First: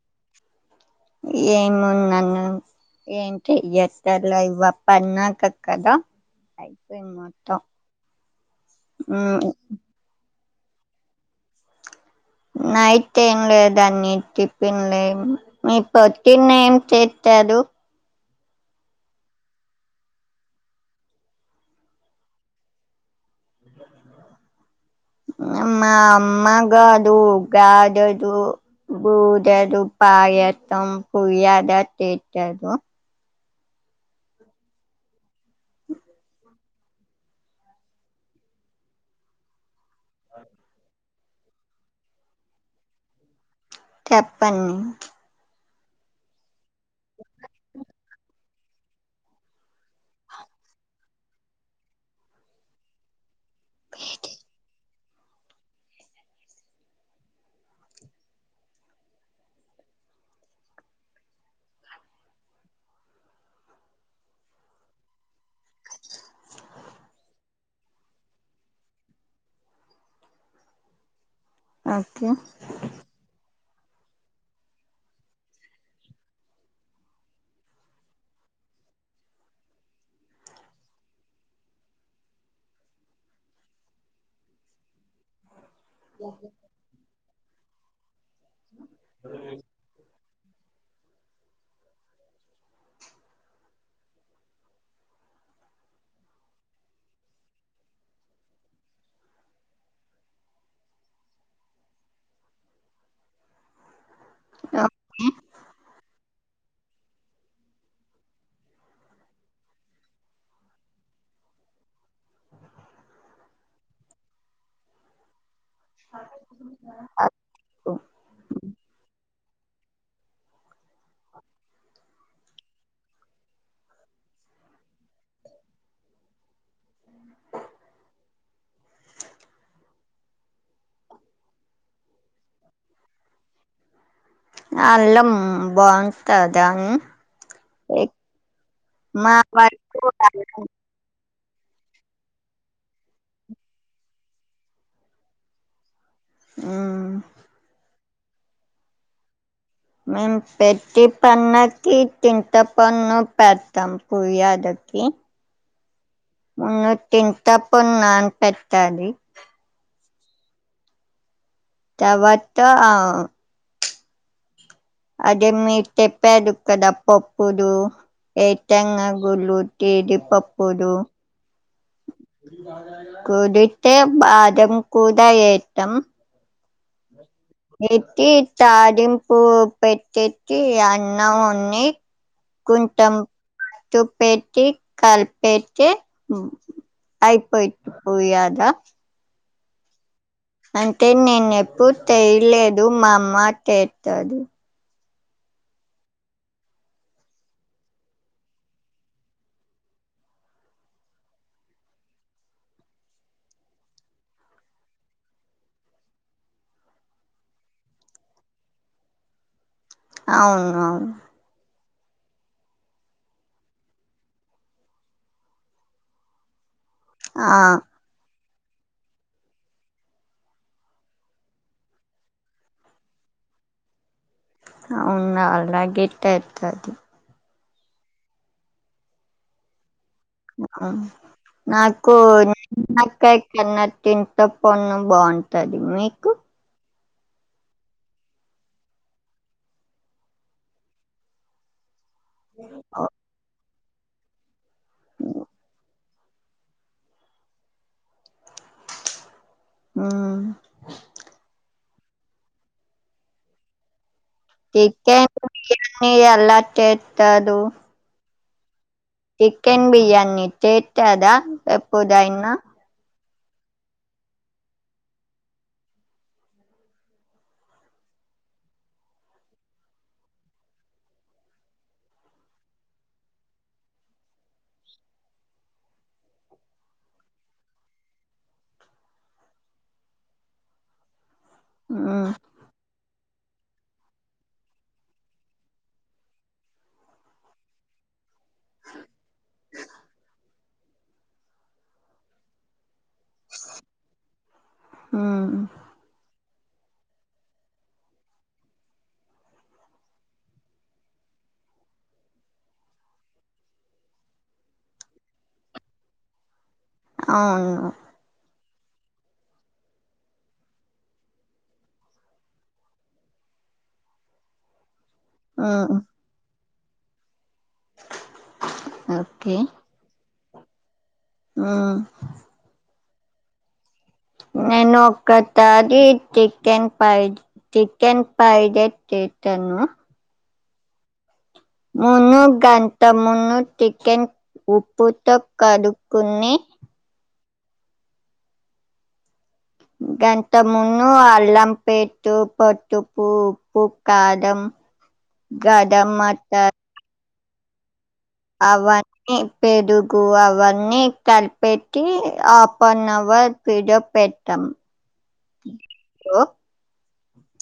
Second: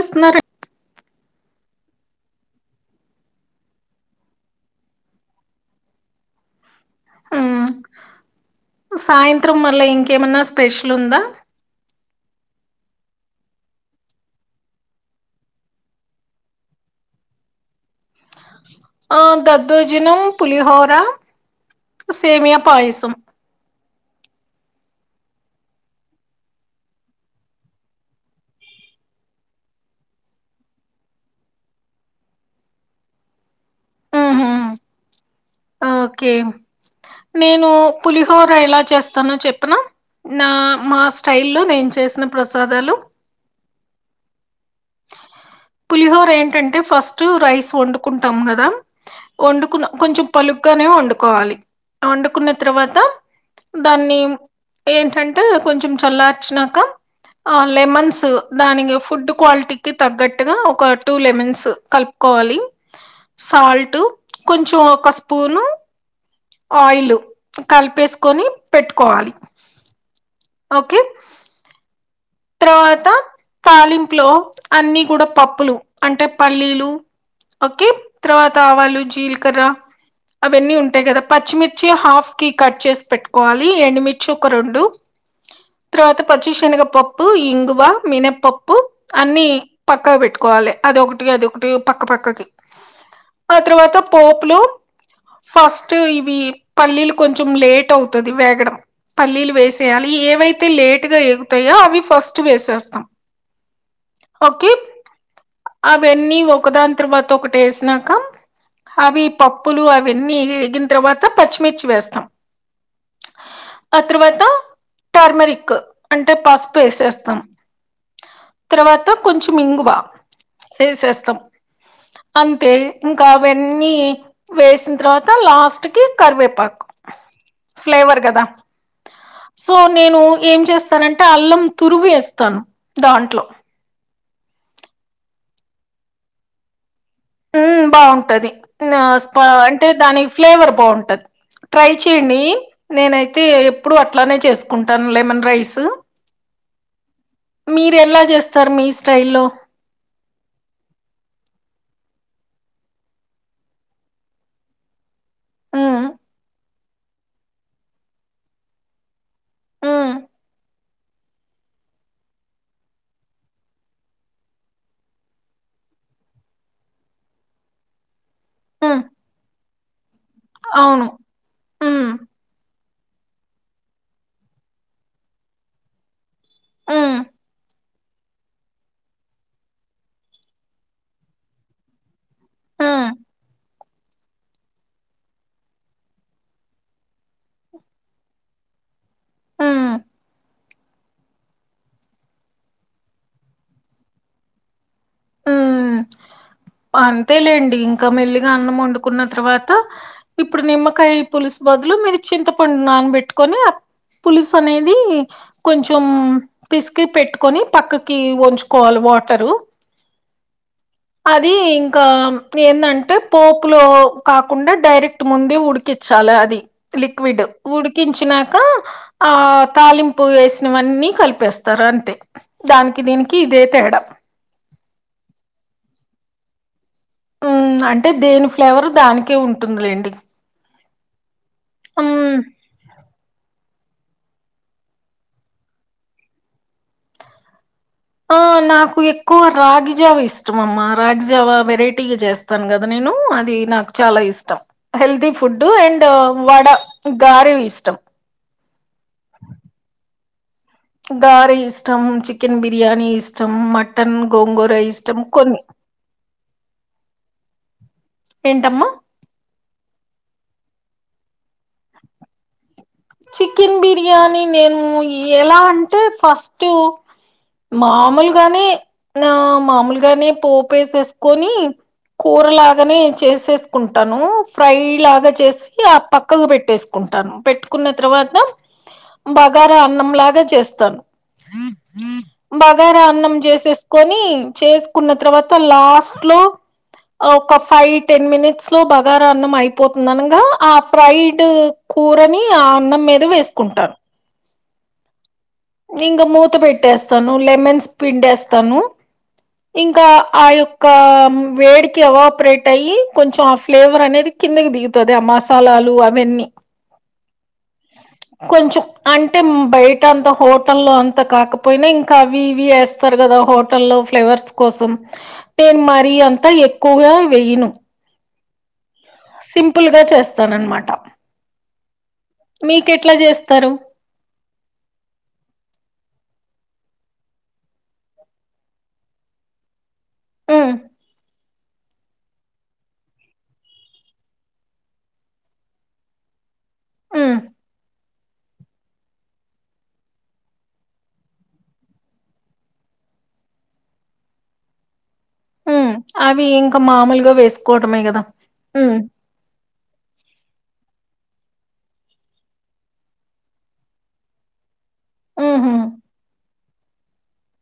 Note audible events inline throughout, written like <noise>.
ఎస్న్నారు ర నన్న ఏంటి ఎత్తల ఇవప్ప అన్నాకక్కదా సాయంత్రం మళ్ళా ఇంకేమన్నా స్పెషల్ ఉందా నయితే ఏం లేదు అన్నీటి పిల్లే మీ పొతున్న ఏం ఏదు ఆ దద్దోజినం పులిహోర సేమయా పయసం అమ్మా అమ్మగాదు గదుదు పొటాటో పాయసం పులిహోర చేశారు ఉహు ఓకే నేను పులిహోర ఎలా చేస్తానో చెప్పనా నా మా స్టై లో నేను చేసిన ప్రసాదాలు చెప్పండి పులిహోర ఏంటంటే ఫస్ట్ రైస్ వండుకుంటాం కదా వండుకున్న కొంచెం పలుగ్గానే వండుకోవాలి వండుకున్న తర్వాత దాన్ని ఏంటంటే కొంచెం చల్లార్చినాక లెమన్స్ దానికి ఫుడ్ క్వాలిటీకిి తగ్గట్టుగా ఒక టూ లెమన్స్ కలుపుకోవాలి సాల్ట్ కొంచెం ఒక స్పూను ఆయిల్ కలిపేసుకొని పెట్టుకోవాలి ఓకే అ తర్వాత తాలింపులో అన్నిీ కూడా పప్పులు అంటే పల్లీలు ఓకే తర్వాత అవాలు జీలకర్ర అవన్నీ ఉంటాయి కదా పచ్చిమిర్చి హాఫ్ కి కట్ చేసి పెట్టుకోవాలి ఎండుమిర్చి ఒక రెండు ఆ తర్వాత పచ్చి శనగపప్పు ఇంగువ మినపప్పు అన్ని పక్కా పెట్టుకో కోవాలి అదొకటి అదొకటి పక్కపక్కకి ఆ తర్వాత పోపులు ఫస్ట్ ఇవి పల్లీలు కొంచెం లేట్ అవుతుది వేగడం పల్లీలు వేసేయాలి ఏవైతే లేట్గా ఎగుతాయో అవి ఫస్ట్ వేసేస్తాం ఓకే అవన్న ఒక దాని తర్వాత ఒకటి వేసినాక అవి పప్పులు అవన్నీ వేగిన తర్వాత పచ్చిమిర్చి వేస్తాం అత్రవాత టర్మరిక్ అంటే పసుపు వేసేస్తాం తర్వాత కొంచెం ఇంగువా వేసేస్తాం అంతే ఇంకా అవన్నీ వేసిన తర్వాత లాస్ట్ కి కరివేపాకు అ ఫ్లేవర్ కదా సో నేను ఏం చేస్తానంటే అల్లం తురుగు వేస్తాను దాంట్లో అల్లం బాగుంటాదాని ఉ బాగుంటది మా అంటే వరకు దాని ఫ్లేవర్ బాగుంటది ట్రై చేయడి నేనైతే ఎప్పుడు అట్లానే చేసుకుంటాను లెమన్ రైస్ ఆ మీరు ఎలా చేస్తారు మీ స్టైల్ లో మేము పెట్టి పన్నకి తింత పన్ను పెడతాం కుర్ద ఆ ఉ ఉన్ తిన్ తప్ప నాన్పెట్టాలి ఉమ్ తవత్త అదే మీరు చెప్పారు కదా పప్పులు ఉమ్ ఎయితంగా గులు జీడి పప్పులు అవును ఉమ్ కూదితే బాదం కూడ ఎత్తం ఉమ్ ఎతి తాడింపు పెట్టెసి అన్నం ఉన్ని ఉమ్ కుంటం తుపేటి కాల్పేటి అయిపోయి పోయాదా ఉమ్ అంటే నేనెప్పుడు తెయలేదు మా అమ్మ చెత్తది ఆ అంతేలేండి ఇంకా మెల్లిగా అన్నం వండుకున్న తర్వాత ఇప్పుడు నిమ్మకాయ పులుస్ బదులు మీరు చింతపండు నానబెట్టుకొని పులుసు అనేది కొంచెం పిసికి పెట్టుకొని పక్కకి వంచుకోవాలి వాటరు అవును అవును అది ఇంకా ఏందంటే పోపు లో కాకుండా డైరెక్ట్ ముంద ఉడికించాలి అది లిక్విడ్ ఆ ఉడికించిన <inaudible> ఆ తాలింపు వేసినవన్నీ కలిపేస్తారు అంతే దానికి దీనికి ఇదే తేడా అవునా అలాగ ఇట్ట ఇతు అది ఉమ్ అంటే దేని ఫ్లేవర్ దానికే ఉంటుంది లేండి ఆ నాకు <unintelligible> కాయ కన్న తింట పన్ను బాగుంటది మీకు ఆ నాకు ఎక్కువ రాగిజావ ఇష్టం అమ్మా రాగిజావ వెరై టీగా చేస్తాను కదా నేను అది నాకు చాలా ఇష్టం హెల్తీ ఫుడ్ అండ్ వడ గారెవి ఇష్టం ఆ గార ఇష్టం చికెన్ బిర్యానీ ఇష్టం మటన్ గోంగూర ఇష్టం చికెన్ కొన్ని బిర్యానీ ఎలా చెత్తరు ఏంటమ్మ చికెన్ బిర్యానీ చెత్తర ఎప్పుడైనా చికెన్ బిర్యానీ నేను ఎలా అంటే ఫస్ట్ మాములుగానే ఆ మాములుగానే పోపేసేసుకొని కూర లాగానే చేసేసుకుంటాను ఫ్రై లాగా చేసి ఆ పక్కకు పెట్టేసుకో టాను పెట్టుకున్న తర్వాత బగారా అన్నంలాగా చేస్తాను ఉ బగారా అన్నం చేసేసుకొని చేసుకున్న తర్వాత లాస్ట్ లో ఒక ఫై టెన్ మినిట్ లో బగార అన్నం అయిపోతుందనగా ఆ ఫ్రైడ్ కూరని ఆ అన్నం మీద వేసుకుంటాను ఉ త పెట్టేస్తాను లెమన్స్ పిండేస్తాను ఇంకా ఆ యొక్క వేడికి అవాపరేట్ అయ్యి కొంచెం ఆ ఫ్లేవర్ అనేది కిందకి దిగుతుంది ఆ మసాలాలు అవన్నీ అవును కొంచెం అంటే బయట అంత హోటల్లో అంత కాకపోయినా ఇంకా అవి ఇవి వేస్తారు కదా హోటల్ లో ఫ్లేవర్స్ కోసం నేను మ్మ్ మరి అంతా ఎక్కువగా వేయ్యను సింపుల్ గా చేస్తాను అనమాట ఆ ఎట్లా చేస్తారు ఆ ననుక్కత అది చికెన్ ఫైడ్ చికెన్ ఫైడ్ తీతాను ఆ ఆ మునుూ గంత మును కెన్ ఉప్పుతో కడుక్కుని ఆ గంత మున్న అల్లం పెట్టు పట్టుపు ఉప్పు కాదం ఉ అవి ఇంకా మామూలుగా వేసుకోవటమే కదా అవన్నీ పెరుగు అవన్నీ తలపెట్టి హఫ్ వన్ అవర్ పీడి పెట్టాం హుహు. హలో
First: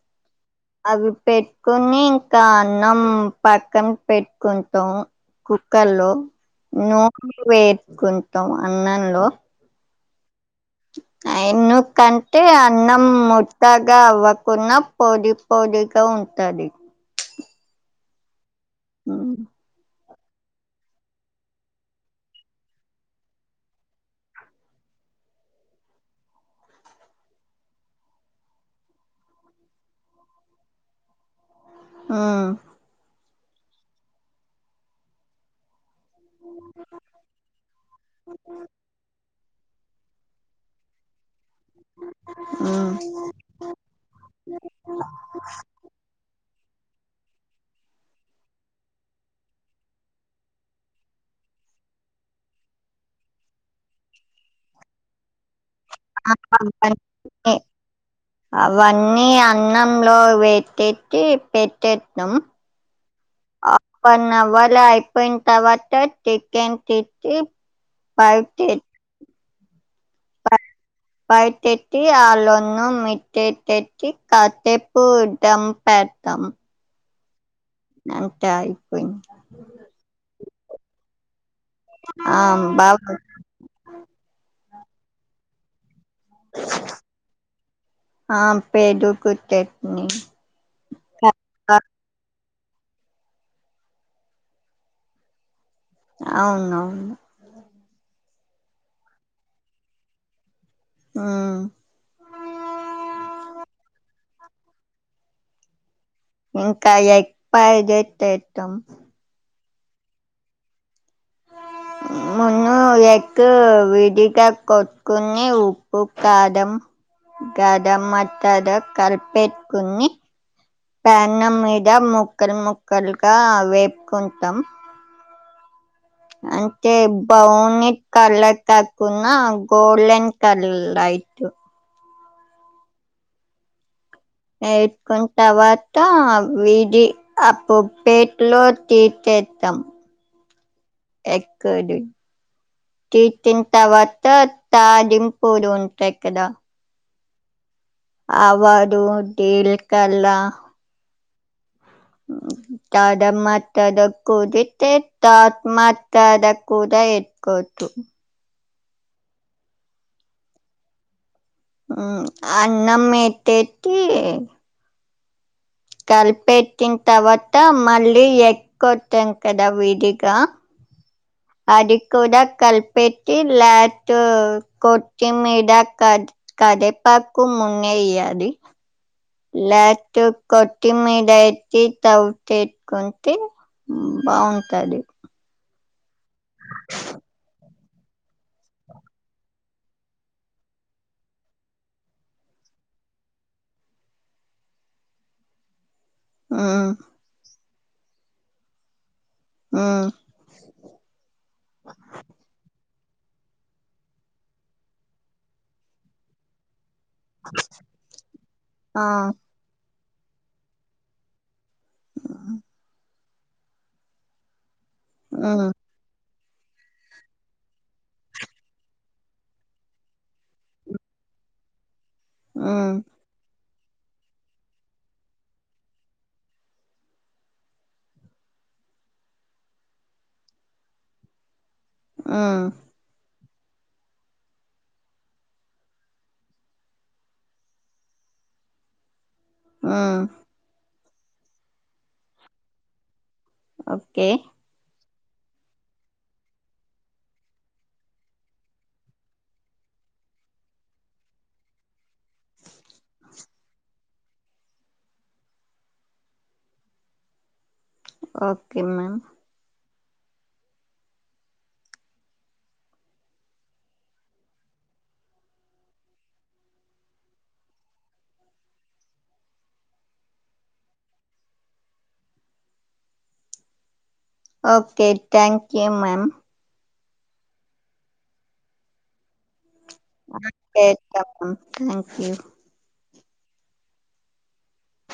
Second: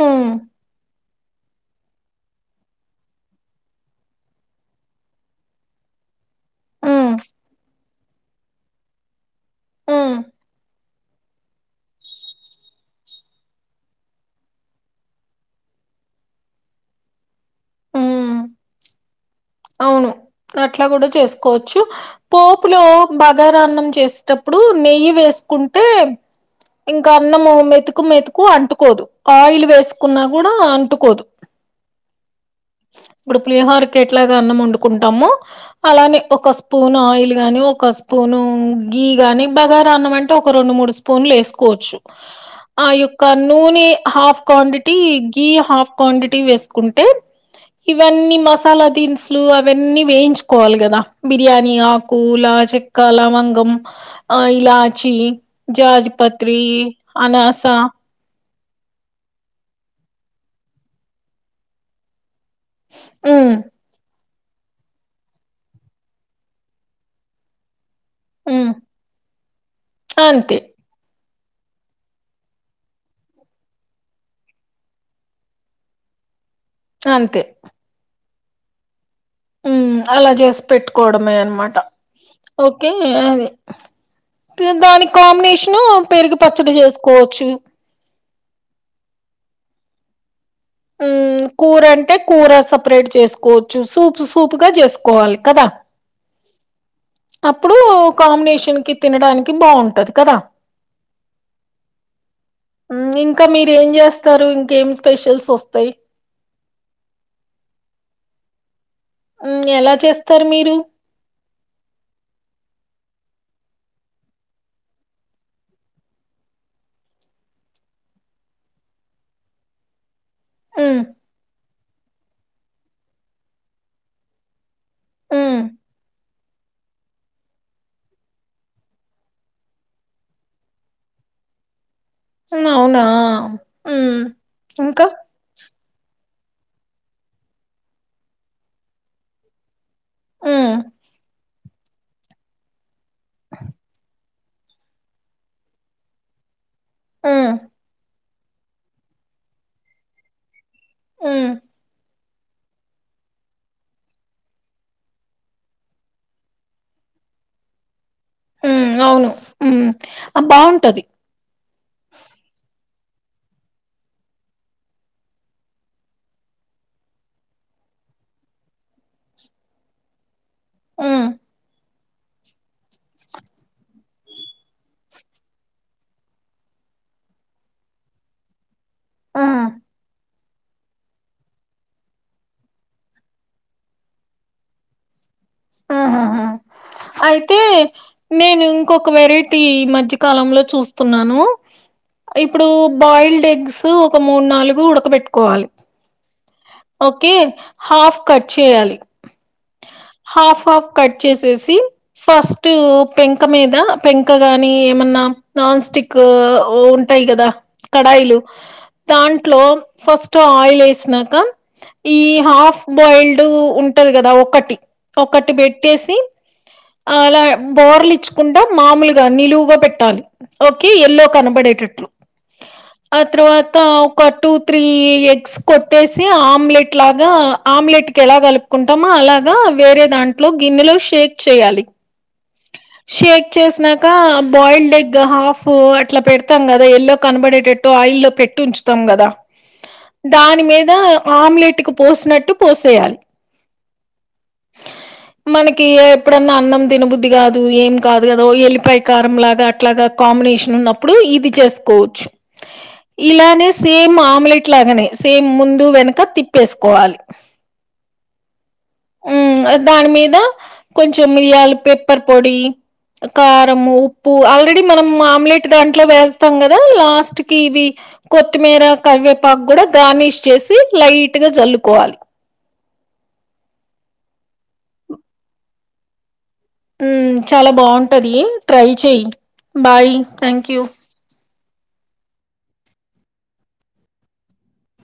హ్మ్. అవి పెట్టుకుని ఇంకా అన్నం పక్కన పెట్టుకుంటాం కుక్కర్ల్లో హ్మ్. నూనె వేసుుకుంటాం అన్నంలో ఆ చె ఎన్న కంటే అన్నం ముట్టాగా అవ్వకుండా పోది పోదిగా ఉంటంది పతది హ్మ్. ఆ అవును. అట్లా కూడా చేసుకోవచ్చు పోపులో బగారాన్నం చేసేటప్పుడు నెయ్యి వేసి కుంటే ఇంకా అన్నము మెతుకు మెతుకు అంటుకోదు ఆయిల్ వేసుకున్నా కూడా అంటుకోదు ఆ ఇప్పుడు పులిహరకి ఎట్లాగా అన్నం వండుకుంటాము అలానే ఒక స్పూన్ ఆయిల్ గాని ఒక స్పూను గీ గాని బగార రాన్నం అే ఒక రెండు మూడు స్పూన్ లేసు కోవచ్చు ఆ యొక్క నూనె హాఫ్ క్వాంటిటీ గి హాఫ్ క్వాంటిటీ వేస్ కుంటే ఇవన్నీ మస్ మసాలా దిన్సులు అవన్నీ వేయించుకోవాలి కదా బిర్యానీ ఆకులా చెక్కాల మంగం ఇలాచి జాజ్పత్ర అవన్నీ అనాసా అవన్నీ అన్నంలో వట్టెట్టి పెట్టెత్తన్నాం ఉమ్ అప్పన్నం త యిపోయింత వా టకెన్ ఫవ్ అ అంతే బయటెట్టి ఆళ్ళన్న మిట్టెటెట్టి కత్ట్టెపుడం పెడతాం అంతే అంతే అయిపోయింది ఉ అలా చేసి పెట్టుకోవడమే అనమాట ఆ ఓకే బాగా అ దానికి కాంబినేషను పేరుకి పచ్చడి చేసుకోవచ్చు అ ఉ కూర అంటే కూర సపరేట్ చేసుకోవచ్చు సూప్ సూప్గా చేసుకోవాలి కదా అవున అవును అప్పుడు కాంబినేషన్ కి తినడానికి బాగుంటది కదా మ్మ్ ఇంకా మీర ఏం చేస్త గరు ఇంకేం స్పెషల్స్ వస్తాయి ఇంకా ఎగ్ పైడెస్ చేచం ఎలా చేస్తారు మీరు ఆ ముందు ఎక్కు విడిగా కొట్టుకుని ఉప్పు కాడం గదం మటడ కల్పేకుని మ్ పెనం మీద ముక్కలు ముక్కలుగా వేపుకుంటాం మ్ అంటే బౌనీ కలర్ కక్కున్నా గోల్డెన్ కలర్ అయి ఇటు అవునా మ్ ఇంకా ఎస్కున్ తవాత విడి ఆ పొప్పేట్లో తీర్చేతం మ్ ఎగ్ కర్రీ తిచిన్ తవత తాదిగ్ పొడి ఉంటాయ్ కదా హ్మ్ అవాడు దీల్కల్ల మ్ తద మాతడ కూదితే త మాతడ కూదై ఎట్కోచు మ్ అవును మ్ బావుంటది అన్నం ఎట్టేటీ కల్పెట్టిన్ తవత మళ్ళీ ఎగ్కొట్టం కదా విడిగా మ్ అది కూడా కల్పెట్టి లాటు కొటి మీడ కా కాడ్ రెపాకు మున్దు ఎయాలి మ్ లాటు కొట్టి మీడ ఎట్టి టవ్ చేసుకుంటే మ్ బావుంటది మ్ హుహు అయితే నేను ఇంకొక వెరైటీ ఈ మధ్యకాలంలో చూస్తున్నాను ఇప్పుడు బాయిల్డ్ ఎగ్స్ ఒక మూడు నాలుగు ఉడకబెట్టుకోవాలి మ్మ్ ఓకే హాఫ్ కట్ చేయాలి మ్మ్ హాఫ్ హాఫ్ కట్ చేసేసి ఫస్టు పెంక మీద పెంక గాని ఏమన్నా నాన్ స్టిక్ ఉంటాయి కదా కడాయిలు ఆ దాంట్లో ఫస్ట్ ఆయిల్ వేసినాక ఈ హాఫ్ బాయిల్డ్ ఉంటది కదా ఒకటి ఒకటి మ్మ్ బెట్టేసి అలా బోర్ల ఇచ్చకుండా మామూలుగా నిలువుగా పెట్టాలి ఓకే ఎల్లో కనబడేటట్లు మ్ తో ఒక టూ త్రీ ఎగ్స్ కొట్టేసి ఆమ్లెట్ లాగా ఆమ్లెట్ కి ఎలా కలుపుకుంటామో అలాగా వేరే దాంట్లో గిన్నెలో షేక్ చేయ్యాలి మ్ చేసినాక బాయిల్డ్ ఎగ్ హాఫ్ అట్లా పెడతాం కదా ఎల్లో కనబడేటట్టు ఆయిల్ పె ట్టి ఉంచుతాం గదా మ్మ్ దాని మీద ఆమ్లెట్ కు పోసినట్టు పోసేయాలి ఓకే మనకి ఎప్పుడన్నా అన్నం తినబుద్ధి కాదు ఏం కాదు కద ఎల్లిపాయ కారం లాగా అట్లాగా కామినే షన్ ఉన్నప్పుడు ఇది చేసుకోవచ్చు ఇలానే సేమ్ ఆమ్లెట్ లాగానే సేమ్ ముందు వెనక తిప్పేసుకోవాలి ఓకే మ్యామ్ ఉమ్, దాని మీద కొంచెం మిరియాల్ పెప్పర్ పొడి కారంము ఉప్పు ఆల్రెడీ మనం ఆమ్లెట్ దాంట్లో వేస్తాం కదా లాస్ట్ కి ఇవి కొత్తిమీర కవేపాకు కూడా గార్నిష్ చేసి లైట్ గా జల్లుకోవాలి ఓకే థ్యాంక్ యూ మ్యామ్ మ్మ్ చాలా బాగుంటది ట్రై చెయ్య్ బాయ్ థ్యాంక్ యూ చేస్తాం మ్యామ్ థ్యాంక్ యూ